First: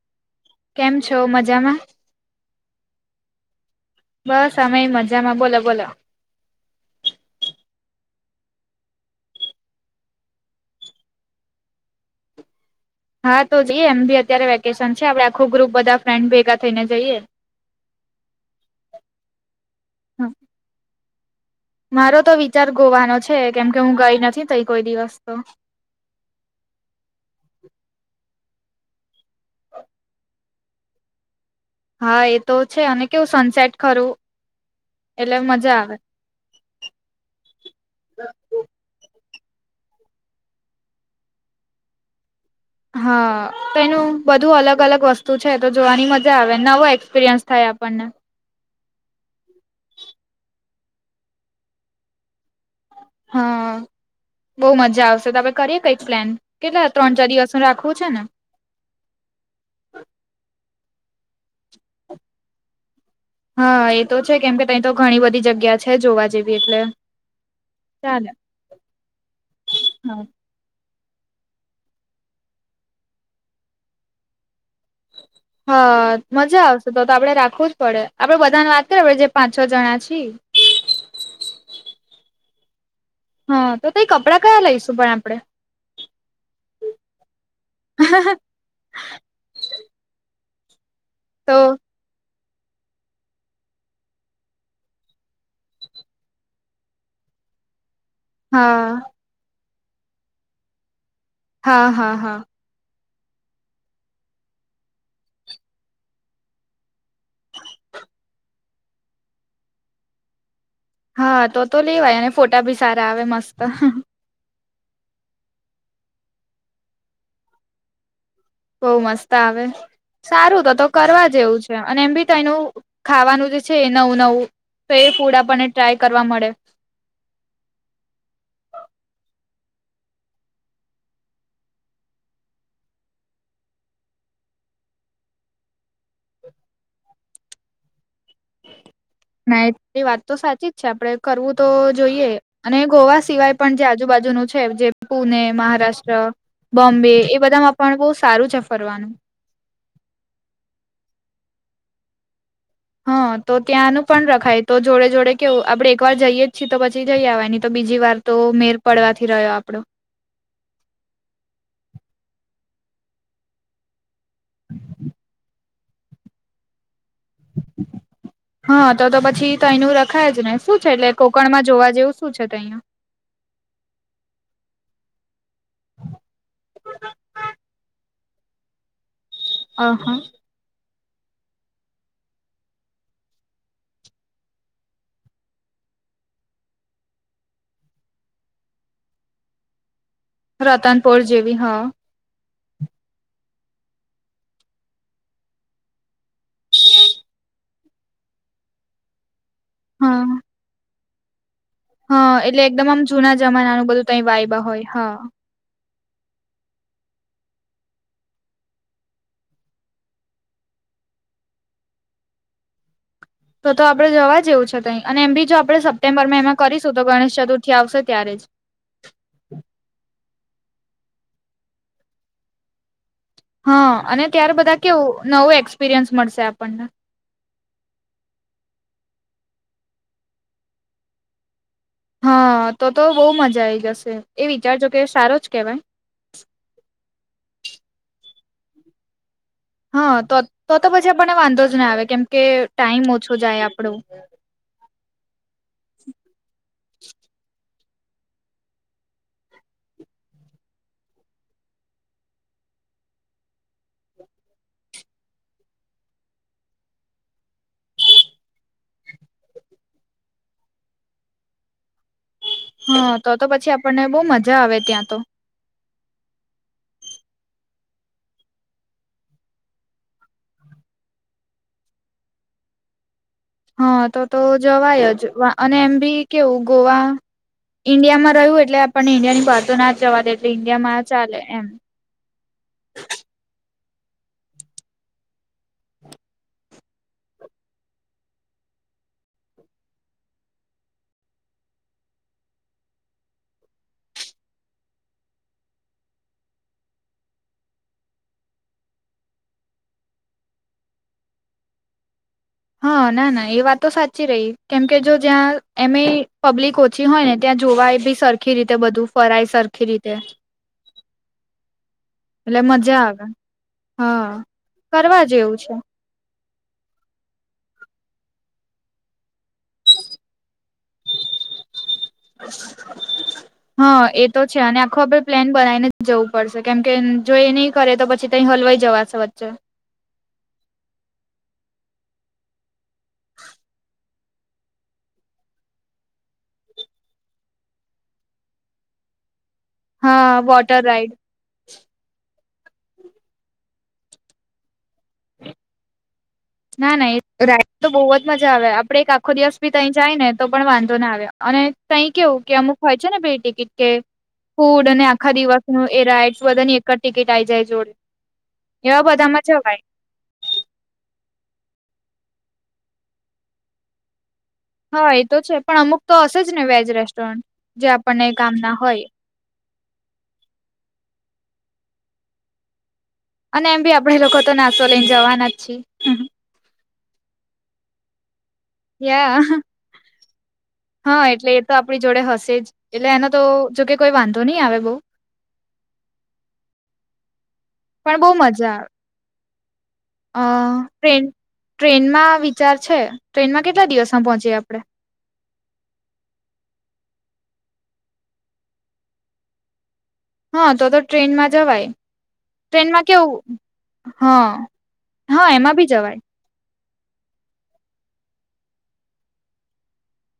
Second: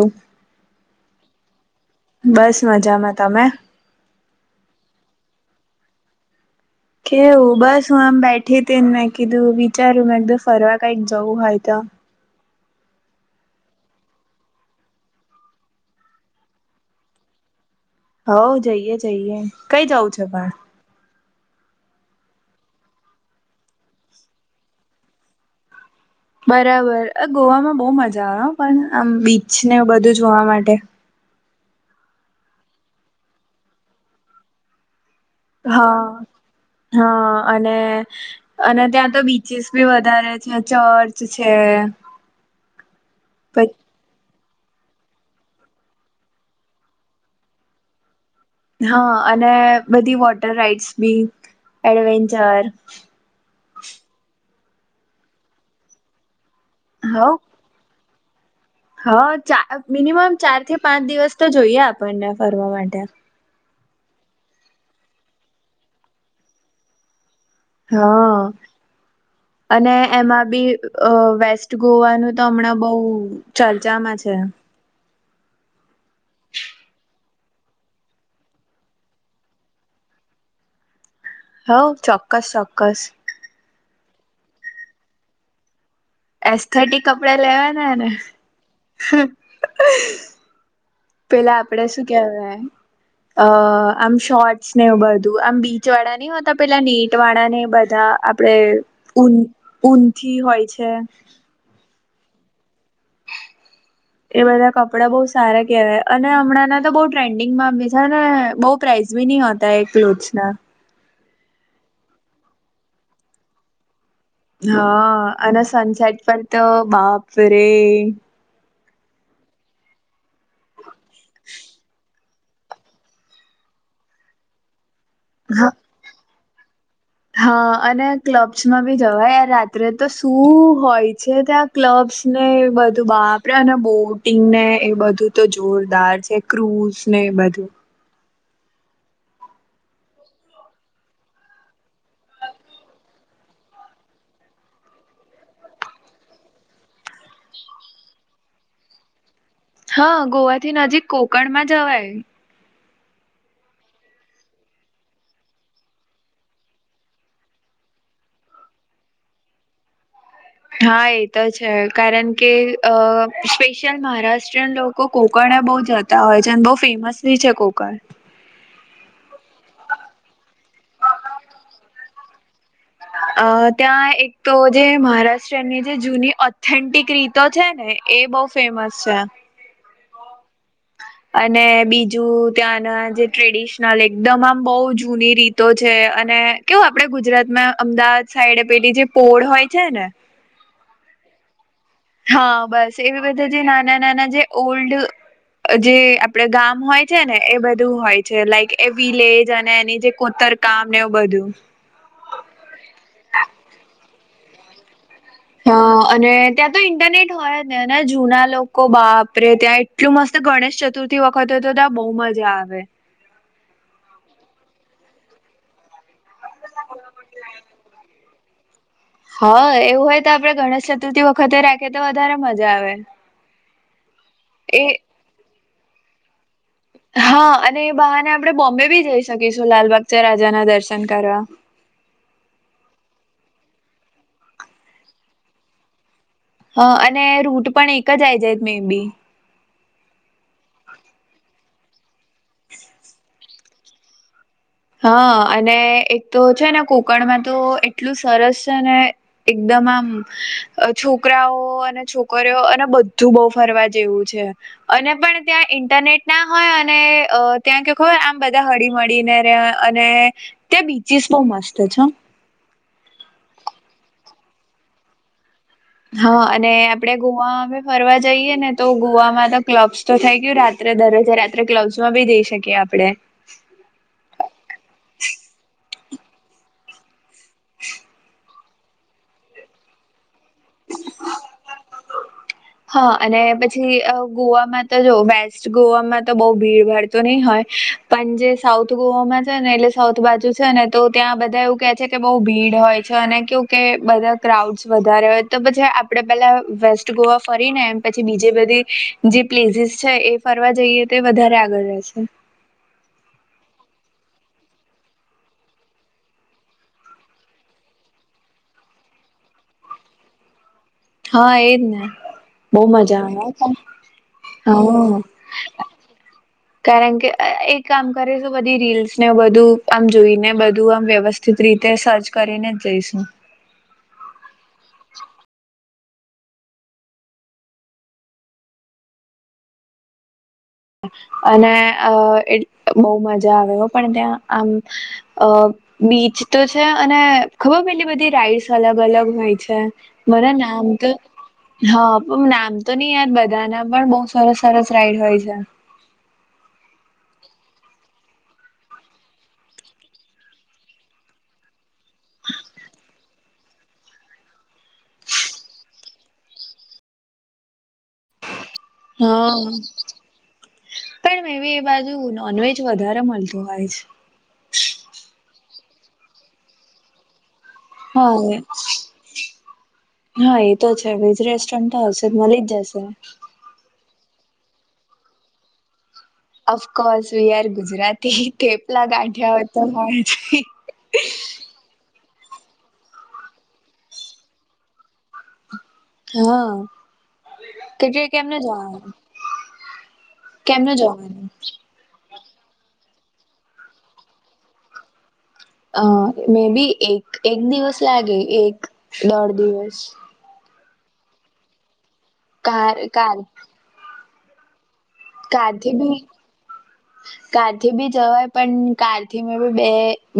હમ્મ [unintelligible] કેમ છો મજામાં બસ મજામાં તમે બસ અમે મજામાં બોલો બોલો કેવુ બસ હું આમ બેઠી હતીને મેં કીધું વિચારું મેં કે ફરવા કઈક જવું હોય તો હા તો જઈએ એમ ભી અત્યારે વેકેશન છે આપડે આખો ગ્રુપ બધા ફ્રેન્ડ ભેગા થઈને જઈએ હવ જઈએ જઈએ કઈ જઉ છે પણ મારો તો વિચાર ગોવાનો છે કેમ કે હું ગઈ નથી થઈ કોઈ દિવસ તો બરાબર અ ગોવામાં બહુ મજા આવે પણ આમ બીચ ને બધું જોવા માટે હા એ તો છે અને કેવું સન્સાઇટ ખરું એટલે મજા આવે હા હા અને અને ત્યાં તો બીચસ બી વધારે છે ચર્ચ છે હા પછ તો એનું બધુ અલગ અલગ વસ્તુ છે તો જોવાની મજા આવે નવો એક્સપિરિયન્સ થાય આપણને હા અને બધી વોટર રાઈડ્સ બી એડવેન્ચર હા બહુ મજા આવશે તમે કરીએ કઈક પ્લાન કેટલા હવ ત્રણ ચાર દિવસ રાખવું છે ને હા ચાર મિનિમમ ચાર થી પાંચ દિવસ તો જોઈએ આપને ફરવા માટે હા એ તો છે કેમ કે તયતો ઘણી બધી જગ્યા છે જોવા જેવી એટલે હ ચાલે અને હા એમાં બી અ વેસ્ટ ગોવાનું તો હમણાં બઉ ચર્ચામાં છે. [inaudible] હા મજા આવશે તો તો આપડે રાખવું જ પડે આપડે બધાને વાત કરીએ જે પાંચ છ જણા છીએ હઉ ચોક્કસ ચોક્કસ હા તો તે કપડાં કયા લઈશું પણ આપડે એસ્થેટિક કપડા લેવાના ને પેલા તો આપડે શું કેવાય અ આમ શોર્ટસ ને બધું આમ બીચ વાળા નહી હોતા પેલા નેટ વાળા ને બધા આપડે હા ઉન ઊનથી હોય છે. હા હા હા એ બધા કપડાં બઉ સારા કહેવાય અને હમણાંના તો બહુ ટ્રેન્ડિંગ માં બીજા ન બઉ પ્રાઇઝ ભી નહી હોતા [unintelligible] માં હા તો તો લેવાય અને ફોટા ભી સારા આવે મસ્ત હા અને સનસેટ પર તો બાપ રે બવ મસ્ત આવે સારું તો તો કરવા જેવું છે અને એમ બી તો એનું ખાવાનું જે છે એ નવું નવું તો એ ફૂડ હ આપણને ટ્રાય કરવા મળે હા અને ક્લબ્સમાં બી જવાય યાર રાત્રે તો શું હોય છે ત્યાં ક્લબ્સ ને એ બધું બાપરા અને બોટિંગ ને એ બધું તો જોરદાર છે. ક્રૂઝ ને એ બધુ ના [unintelligible] વાત તો સાચી જ છે આપડે કરવું તો જોઈએ અને ગોવા સિવાય પણ જે આજુબાજુનું છે જે પુને મહારાષ્ટ્ર બોમ્બે એ બધામાં પણ બહુ સારું છે ફરવાનું હા ગોવાથી નજીક કોકણમાં જવાય હા તો ત્યાંનું પણ રખાય તો જોડે જોડે કેવું આપડે એક વાર જઈએ જ છીએ તો પછી જઈ આવવાની તો બીજી વાર તો મેર પડવાથી રહ્યો આપડો હા એ તો છે કારણ કે અ સ્પેશિયલ મહારાત [unintelligible] લોકો કોકણ બહુ જતા અને બહુ ફેમસ બી છે કોકણ હા તો તો પછી તયનું રખાય જ ને શું છે એટલે કોકણમાં જોવા જેવું શું છે તો તયા અ ત્યાં એક તો જે મહારાષ્ટ્રની જે જૂની ઓથેન્ટિક રીતો છે ને એ બહુ ફેમસ છે. અ હ અને બીજું ત્યાંના જે ટ્રેડિશનલ એકદમ આમ બવ જૂની રીતો છે અને કેવ આપડે ગુજરાત માં અમદાવાદ સાઈડે પેલી જે પોડ હોય છે ને રતનપોર જેવી હ હા બસ એવી બધા જે નાના નાના જે ઓલ્ડ અ જે આપડે ગામ હોય છે ને એ બધું હોય છે લાઈક એ વિલેજ અને એની જે હા કોતરકામ ને એવું બધું હા એટલે એકદમ આમ જુના જમાનાનું બધું તઈ વાયબા હોય હા હ અને ત્યાં તો ઇન્ટરનેટ હોય નેને જૂના લોકો બાપરે ત્યાં એટલું મસ્ત ગણેશ ચતુર્થી વખતે તો ત્યાં બહુ મજા આવે તો તો આપડે જવા જેવું છે તાહિયા અને એમ બી જો આપણે સપ્ટેમ્બરમાં એમાં કરીશું તો ગણેશ ચતુર્થી આવશે ત્યારે જ હા એવું હોય તો આપડે ગણેશ ચતુર્થી વખતે રાખીએ તો વધારે મજા આવે. હા ત્યાર બધા એ કેવું નવું એક્સપિરિયન્સ મળશે આપડને હા અને એ બહાને આપડણે બોમ્બે બી જઈ શકીશું લાલબાગ ચા રાજાના દર્શન કરવા હા તો તો બહુ મજા આઈ જશે એ વિચારજો કે સારો જ કેહેવાય અને રૂટ પણ એક જઆઈ જાય છે મે બી હા તો તો તો પછી આપણને વાંધો જ ના આવે કેમકે ટાઈમ ઓછો જાય આપડો હા અને એક તો છે ને કોકણમાં તો એટલું સરસ છે ને એકદમ આમ છોકરાઓ અને છોકરીઓ અને બધું બહુ ફરવા જેવું છે અને પણ ત્યાં ઇન્ટરનેટ ના હોય અને ત્યાં કે ખબર આમ બધા હડી મડીને અને ત્યાં બીચિસ બહ મસ્ત છે. હા તો તો પછી આપણને બહુ મજા આવે ત્યાં તો હા અને આપડે ગોવા બી ફરવા જઈએ ને તો ગોવામાં તો ક્લબ્સ તો થઈ ગયું રાત્રે દરરોજા રાત્રે કલબ માં બી જઈ શકીએ આપડે હા તો તો જવાય જ અને એમ બી કેવું ગોવા ઈન્ડિયામાં રહ્યું એટલે આપણને ઈન્ડિયા ની બહારતો ના જ જવા દે એટલે ઈન્ડિયા માં ચાલે એમ હા અને પછી ગોવામાં તો જો વેસ્ટ ગોવામાં તો બહ ભીડ ભાડ તો ની હોય પન જે સાઉથ ગોવામાં છે ને એટલે સાઉથ બાજુ છે ને તો ત્યાં બધા એવું કે છે કે બહુ ભીડ હોય છે અને કેવુ કે બધા ક્રાઉડ્સ વધારે હોય તો પછી આપડે પેલાં વેસ્ટ ગોવા ફરીને એમ પછી બીજે બધી જે પ્લેસીસ છે એ ફરવા જઈએ તે વધારે આગળ રહેશે. હા ના ના એ વાત તો સાચી રહી કેમ કે જો જ્યાં એમે પબ્લિક જે હોય ને ત્યાં જોવાય બી સરખી રીતે બધું ફરાય સરખી રીતે હા એજ ને બહ મજા આવે હા હા કરવા જેવું છે કારણ કે એક કામ કરેલુ બધી રીલ્સને બધું આમ જોઈને બધું આમ વ્યવ- સ્થિત રીતે સર્ચ કરીનેજ જઈશું. હા એ તો છે અને આખું આપણે પ્લેન બનાવીને જ જવું પડશે કેમ કે જો એ નહી કરે તો પછી ત હલવાઈ જવા- સે વચ્ચે અને અ એ બહ મજા આવે પણ ત્યાં આમ અ બીચ તો છે અને ખબર પેલી બધી રાઈડ્સ અલગ અલગ હોય છે. હા મને વોટર નામ તો રાઈડ હા પણ નામ તો નહી યાદ બધાના પણ બહુ સરસ સરસ રાઈડ હોય છે. [inaudible] ના ના રાઇડ તો બોવ જ મજા આવે આપડે એક આખો દિવસ ભી થઇ જાય ને તો પણ વાંધો ના આવે અને તહી કેવું કે અમુક હોય છે ને બે ટિકિટ કે ફૂડ અને આખા દિવસનું એ રાઈડસ બધાની એક જ ટિકિટ આઈ જાય જોડે એવા હઅ. બધામાં જવાય પણ મે એ બાજુ નોનવેજ વધારે મળતું હોય છે હા એતો છે પણ અમુક તો હશે જ ને વેજ રેસ્ટોરન્ટ જે આપણને કામ હા. ના હોય હા એતો છે વેજ રેસ્ટોરન્ટ હશે મળી જ જશે અને એમ બી આપડે લોકો તો નાસ્તો લઈને જવાના જ છીએ of course we are Gujarati thepla યા ગાંઠિયાઓ તો હોય જ હા એટલે એ તો આપણી જોડે હશે જ એટલે એનો તો જોકે કોઈ વાંધો નહી આવે બઉ હા કેટ પણ બહુ કેમને મજા જવાનું અ કેમને ટ્રેન જવાનું ટ્રેનમાં વિચાર છે ટ્રેનમાં કેટલા દિવસમાં પહોંચીએ આપણે અ મે બી એક એક દિવસ લાગે એક દોઢ દિવસ હા તો તો ટ્રેનમાં જવાય કાર ટ્રેનમાં કાર કેવું હા હા એમાં કારથી બી નય જવાય [unintelligible] [inaudible] કારથી બી જવાય પણ કારથી બે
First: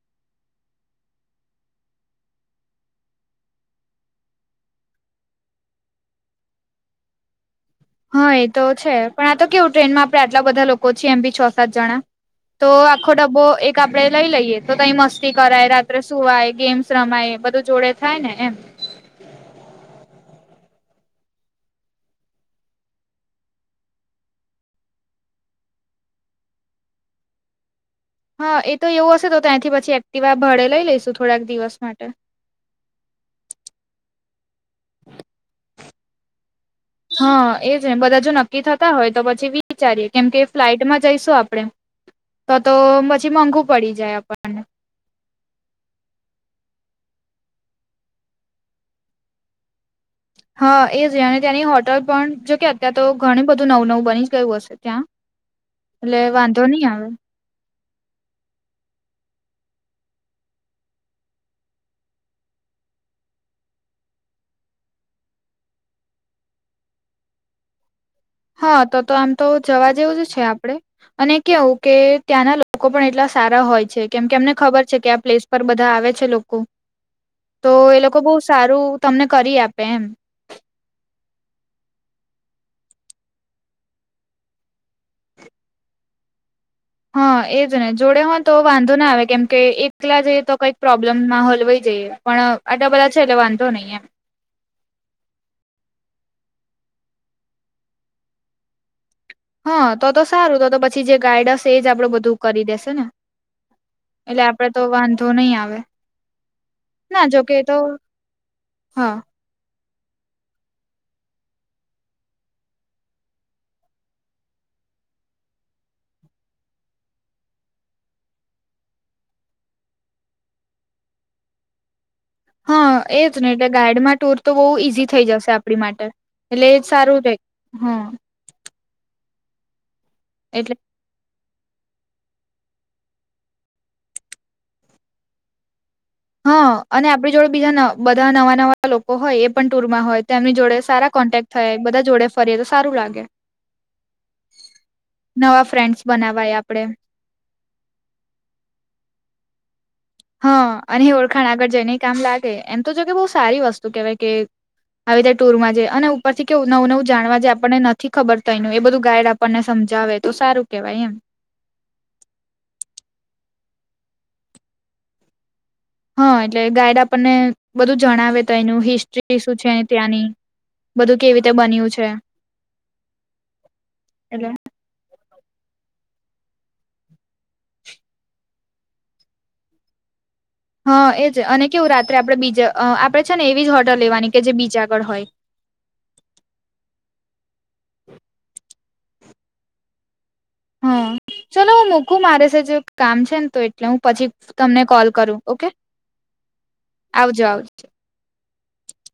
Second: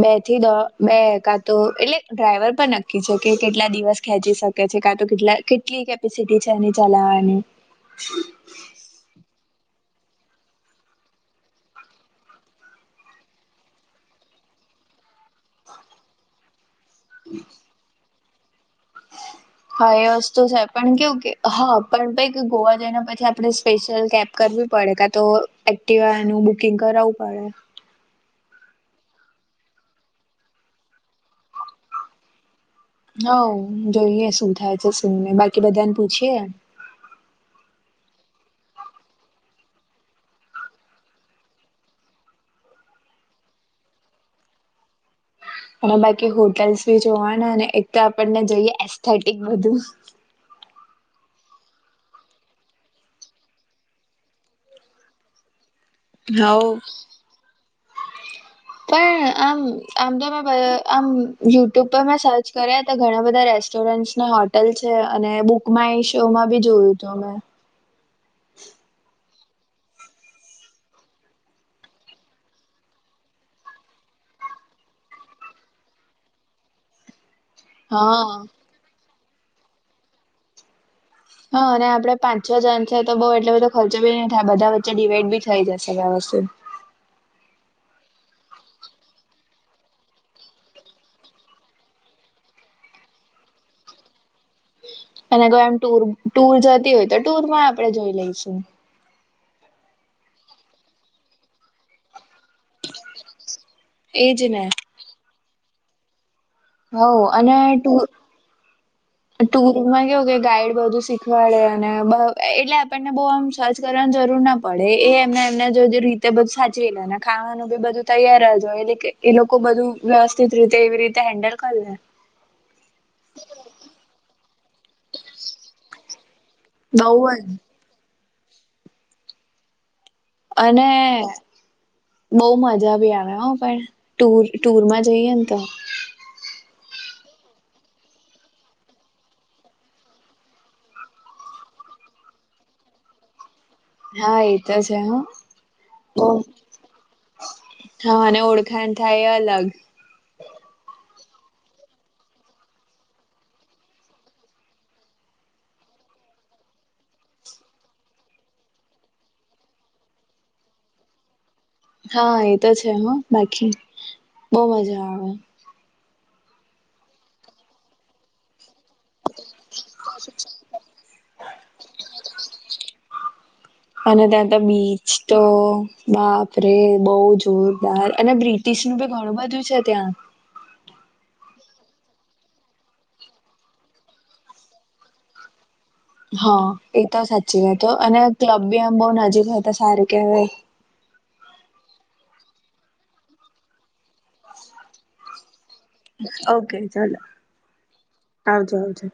બે થી દોઢ બે એકાદ તો એટલે ડ્રાઈવર પર નક્કી છે કે કેટલા દિવસ ખેંચી શકે છે કા તો કેટલા કેટલી કેપી- સિટી છે એની ચલાવાની હા એ તો છે પણ આ તો કેવું ટ્રેનમાં આપડે આટલા બધા લોકો છીએ એમ બી છ સાત જણા તો આખો ડબ્બો એક આપડે લઈ લઈએ તો તઈ મસ્તી કરાય રાત્રે સુવાય ગે- મ્સ રમાય બધું જોડે થાય ને એમ હા એ વસ્તુ છે પણ કેવું કે હા પણ પેગ ગોવા જઈને પછી આપણે સ્પેશિયલ કેબ કરવી પડે કાતો એક્ટવાનું બુકિંગ કરાવવું પડે હા એ તો એવું હશે તો ત્યાંથી પછી એક્ટિવા ભાળે લઈ લઈશું થોડાક દિવસ માટે હવ જોઈએ શું થાય છે શું ને બાકી બધાને પૂછીએ હા એજ બધા જો નક્કી થતા હોય પછી વિચારીએ કેમ કે ફ્લાઈટમાં જઈશું આપણે તો તો પછી મોંઘું પડી જાય આપણને અને બાકી હોટેલ્સ બી જોવાના ને એક તો આપણને જોઈએ એસ્થેટિક બધું હા એ જ અને ત્યાંની હોટલ પણ જો કે અત્યાર તો ઘણ બધું નવું નવું બની જ ગયું હશે ત્યાં [unintelligible] એટલે વાંધો હોવ નહી [unintelligible] આવે [inaudible] પણ આમ આમ તો મે આમ યુટ્યુબ પર મેં સર્ચ કર્યા તો ઘણા બધા રે- સ્ટોરન્ટને હોટલ છે અને બુક માય શો માં બી જોયું હતું અમે હા તો તો આમ તો જવા જેવું જ છે આપડે અને કેવું કે ત્યાંના લોકો પણ એટલા સારા હોય છે કેમ કે એમને ખબર છે કે આ પ્લેસ પર બધા આવે છે લોકો તો એ લોકો બહુ હા સારું તમને કરી આપે એમ હા અને આપડે પાંચ છ જણ છે તો બઉ એટલો બધો ખર્ચો બી નહી થાય બધા વચ્ચે ડિવાઈડ બી થઈ જશે હા ને જોડે હોય તો વાંધો ના આવે કેમકે એકલા જઈએ તો કંઈક પ્રોબ્લેમ મા હોય પણ આટલા બધા છે એટલે વાંધો નહીં એમ અને કો એમ ટુર જતી હોય તો ટુર માં આપડે લઈશું હા તો તો સારું તો તો પછી જે ગાઈડસ એ જ આપડું બધું કરી દેશે ને એજ એટલે ને. આપડે તો વાંધો નહી આવે હોવ ના જો અને કે તો ટુર હા ટુરમાં કેવું કે ગાઈડ બધું શીખવાડે અને એટલે આપણને બહ આમ સર્ચ કરવાની જરૂર નાડે પડે એમને એમને રીતે બધું સાચવી લને ખાવાનું બી બધું તૈયારજ એટલે કે એ લોકો બધું વ્યવસ્થિત રીતે એવી રીતે હેન્ડલ કરી લે હા એજ ને એટલે ગાઈડમાં ટૂર તો બહુ ઈઝી થઈ જશે આપણી માટે એટલે એ બઉ સારું છે જ હમ એટલે અને બઉ મજા ભી આવે પણ ટુર ટુર માં જઈએ ને તો હા અને આપણી જોડે બીજા બધા નવા નવા લોકો હોય એ પણ ટુરમાં હોય તો એમની જોડે સારા કોન્ટેક્ટ થાય બધા જોડે ફરીએ તો સારું લાગે હા એ તો છે હ નવા ફ્રેન્ડસ બનાવાય આપડે હા અને ઓળખાણ થાય એ અલગ હા અને ઓળખાણ આગળ જઈને કામ લાગે એમ તો જો કે બહ સારી વસ્તુ કેહેવાય કે આવી રીતે ટુરમાં જે અને ઉપર થી કેવું નવું નવું જાણવા જે આપણને નથી ખબર તયનુ એ બધું ગાઈડ આપણને સમજાવે તો સારું કેહેવાય એમ હા એતો છે હો બાકી બહુ મજા આવે હા એટલે ગાઈડ આપણને બધું જણાવે તો એનું હિસ્ટ્રી શું છે ત્યાંની બધું કેવી રીતે બન્યું છે અને ત્યાં એટલે તો બી સ્તો બાપરે બહુ જોરદાર અને બ્રિટિશ નું બી ઘણું બધું છે ત્યાં હા એજ અને કેવું રાત્રે આપડણે બીજ આપણે છે ને એવી જ હોટલ લેવાની કે જે બીચ આગળ હોય હા એ તો સાચી વાત હો અને ક્લબ બી આમ બોવ નજીક હોય તો સારું કેવાય હા ચલો હું મૂકું મારે છે જો કામ છે ને તો એટલે હું પછી તમને કોલ કરું ઓકે ઓકે ચાલો આવજો આવજો હા ચાલો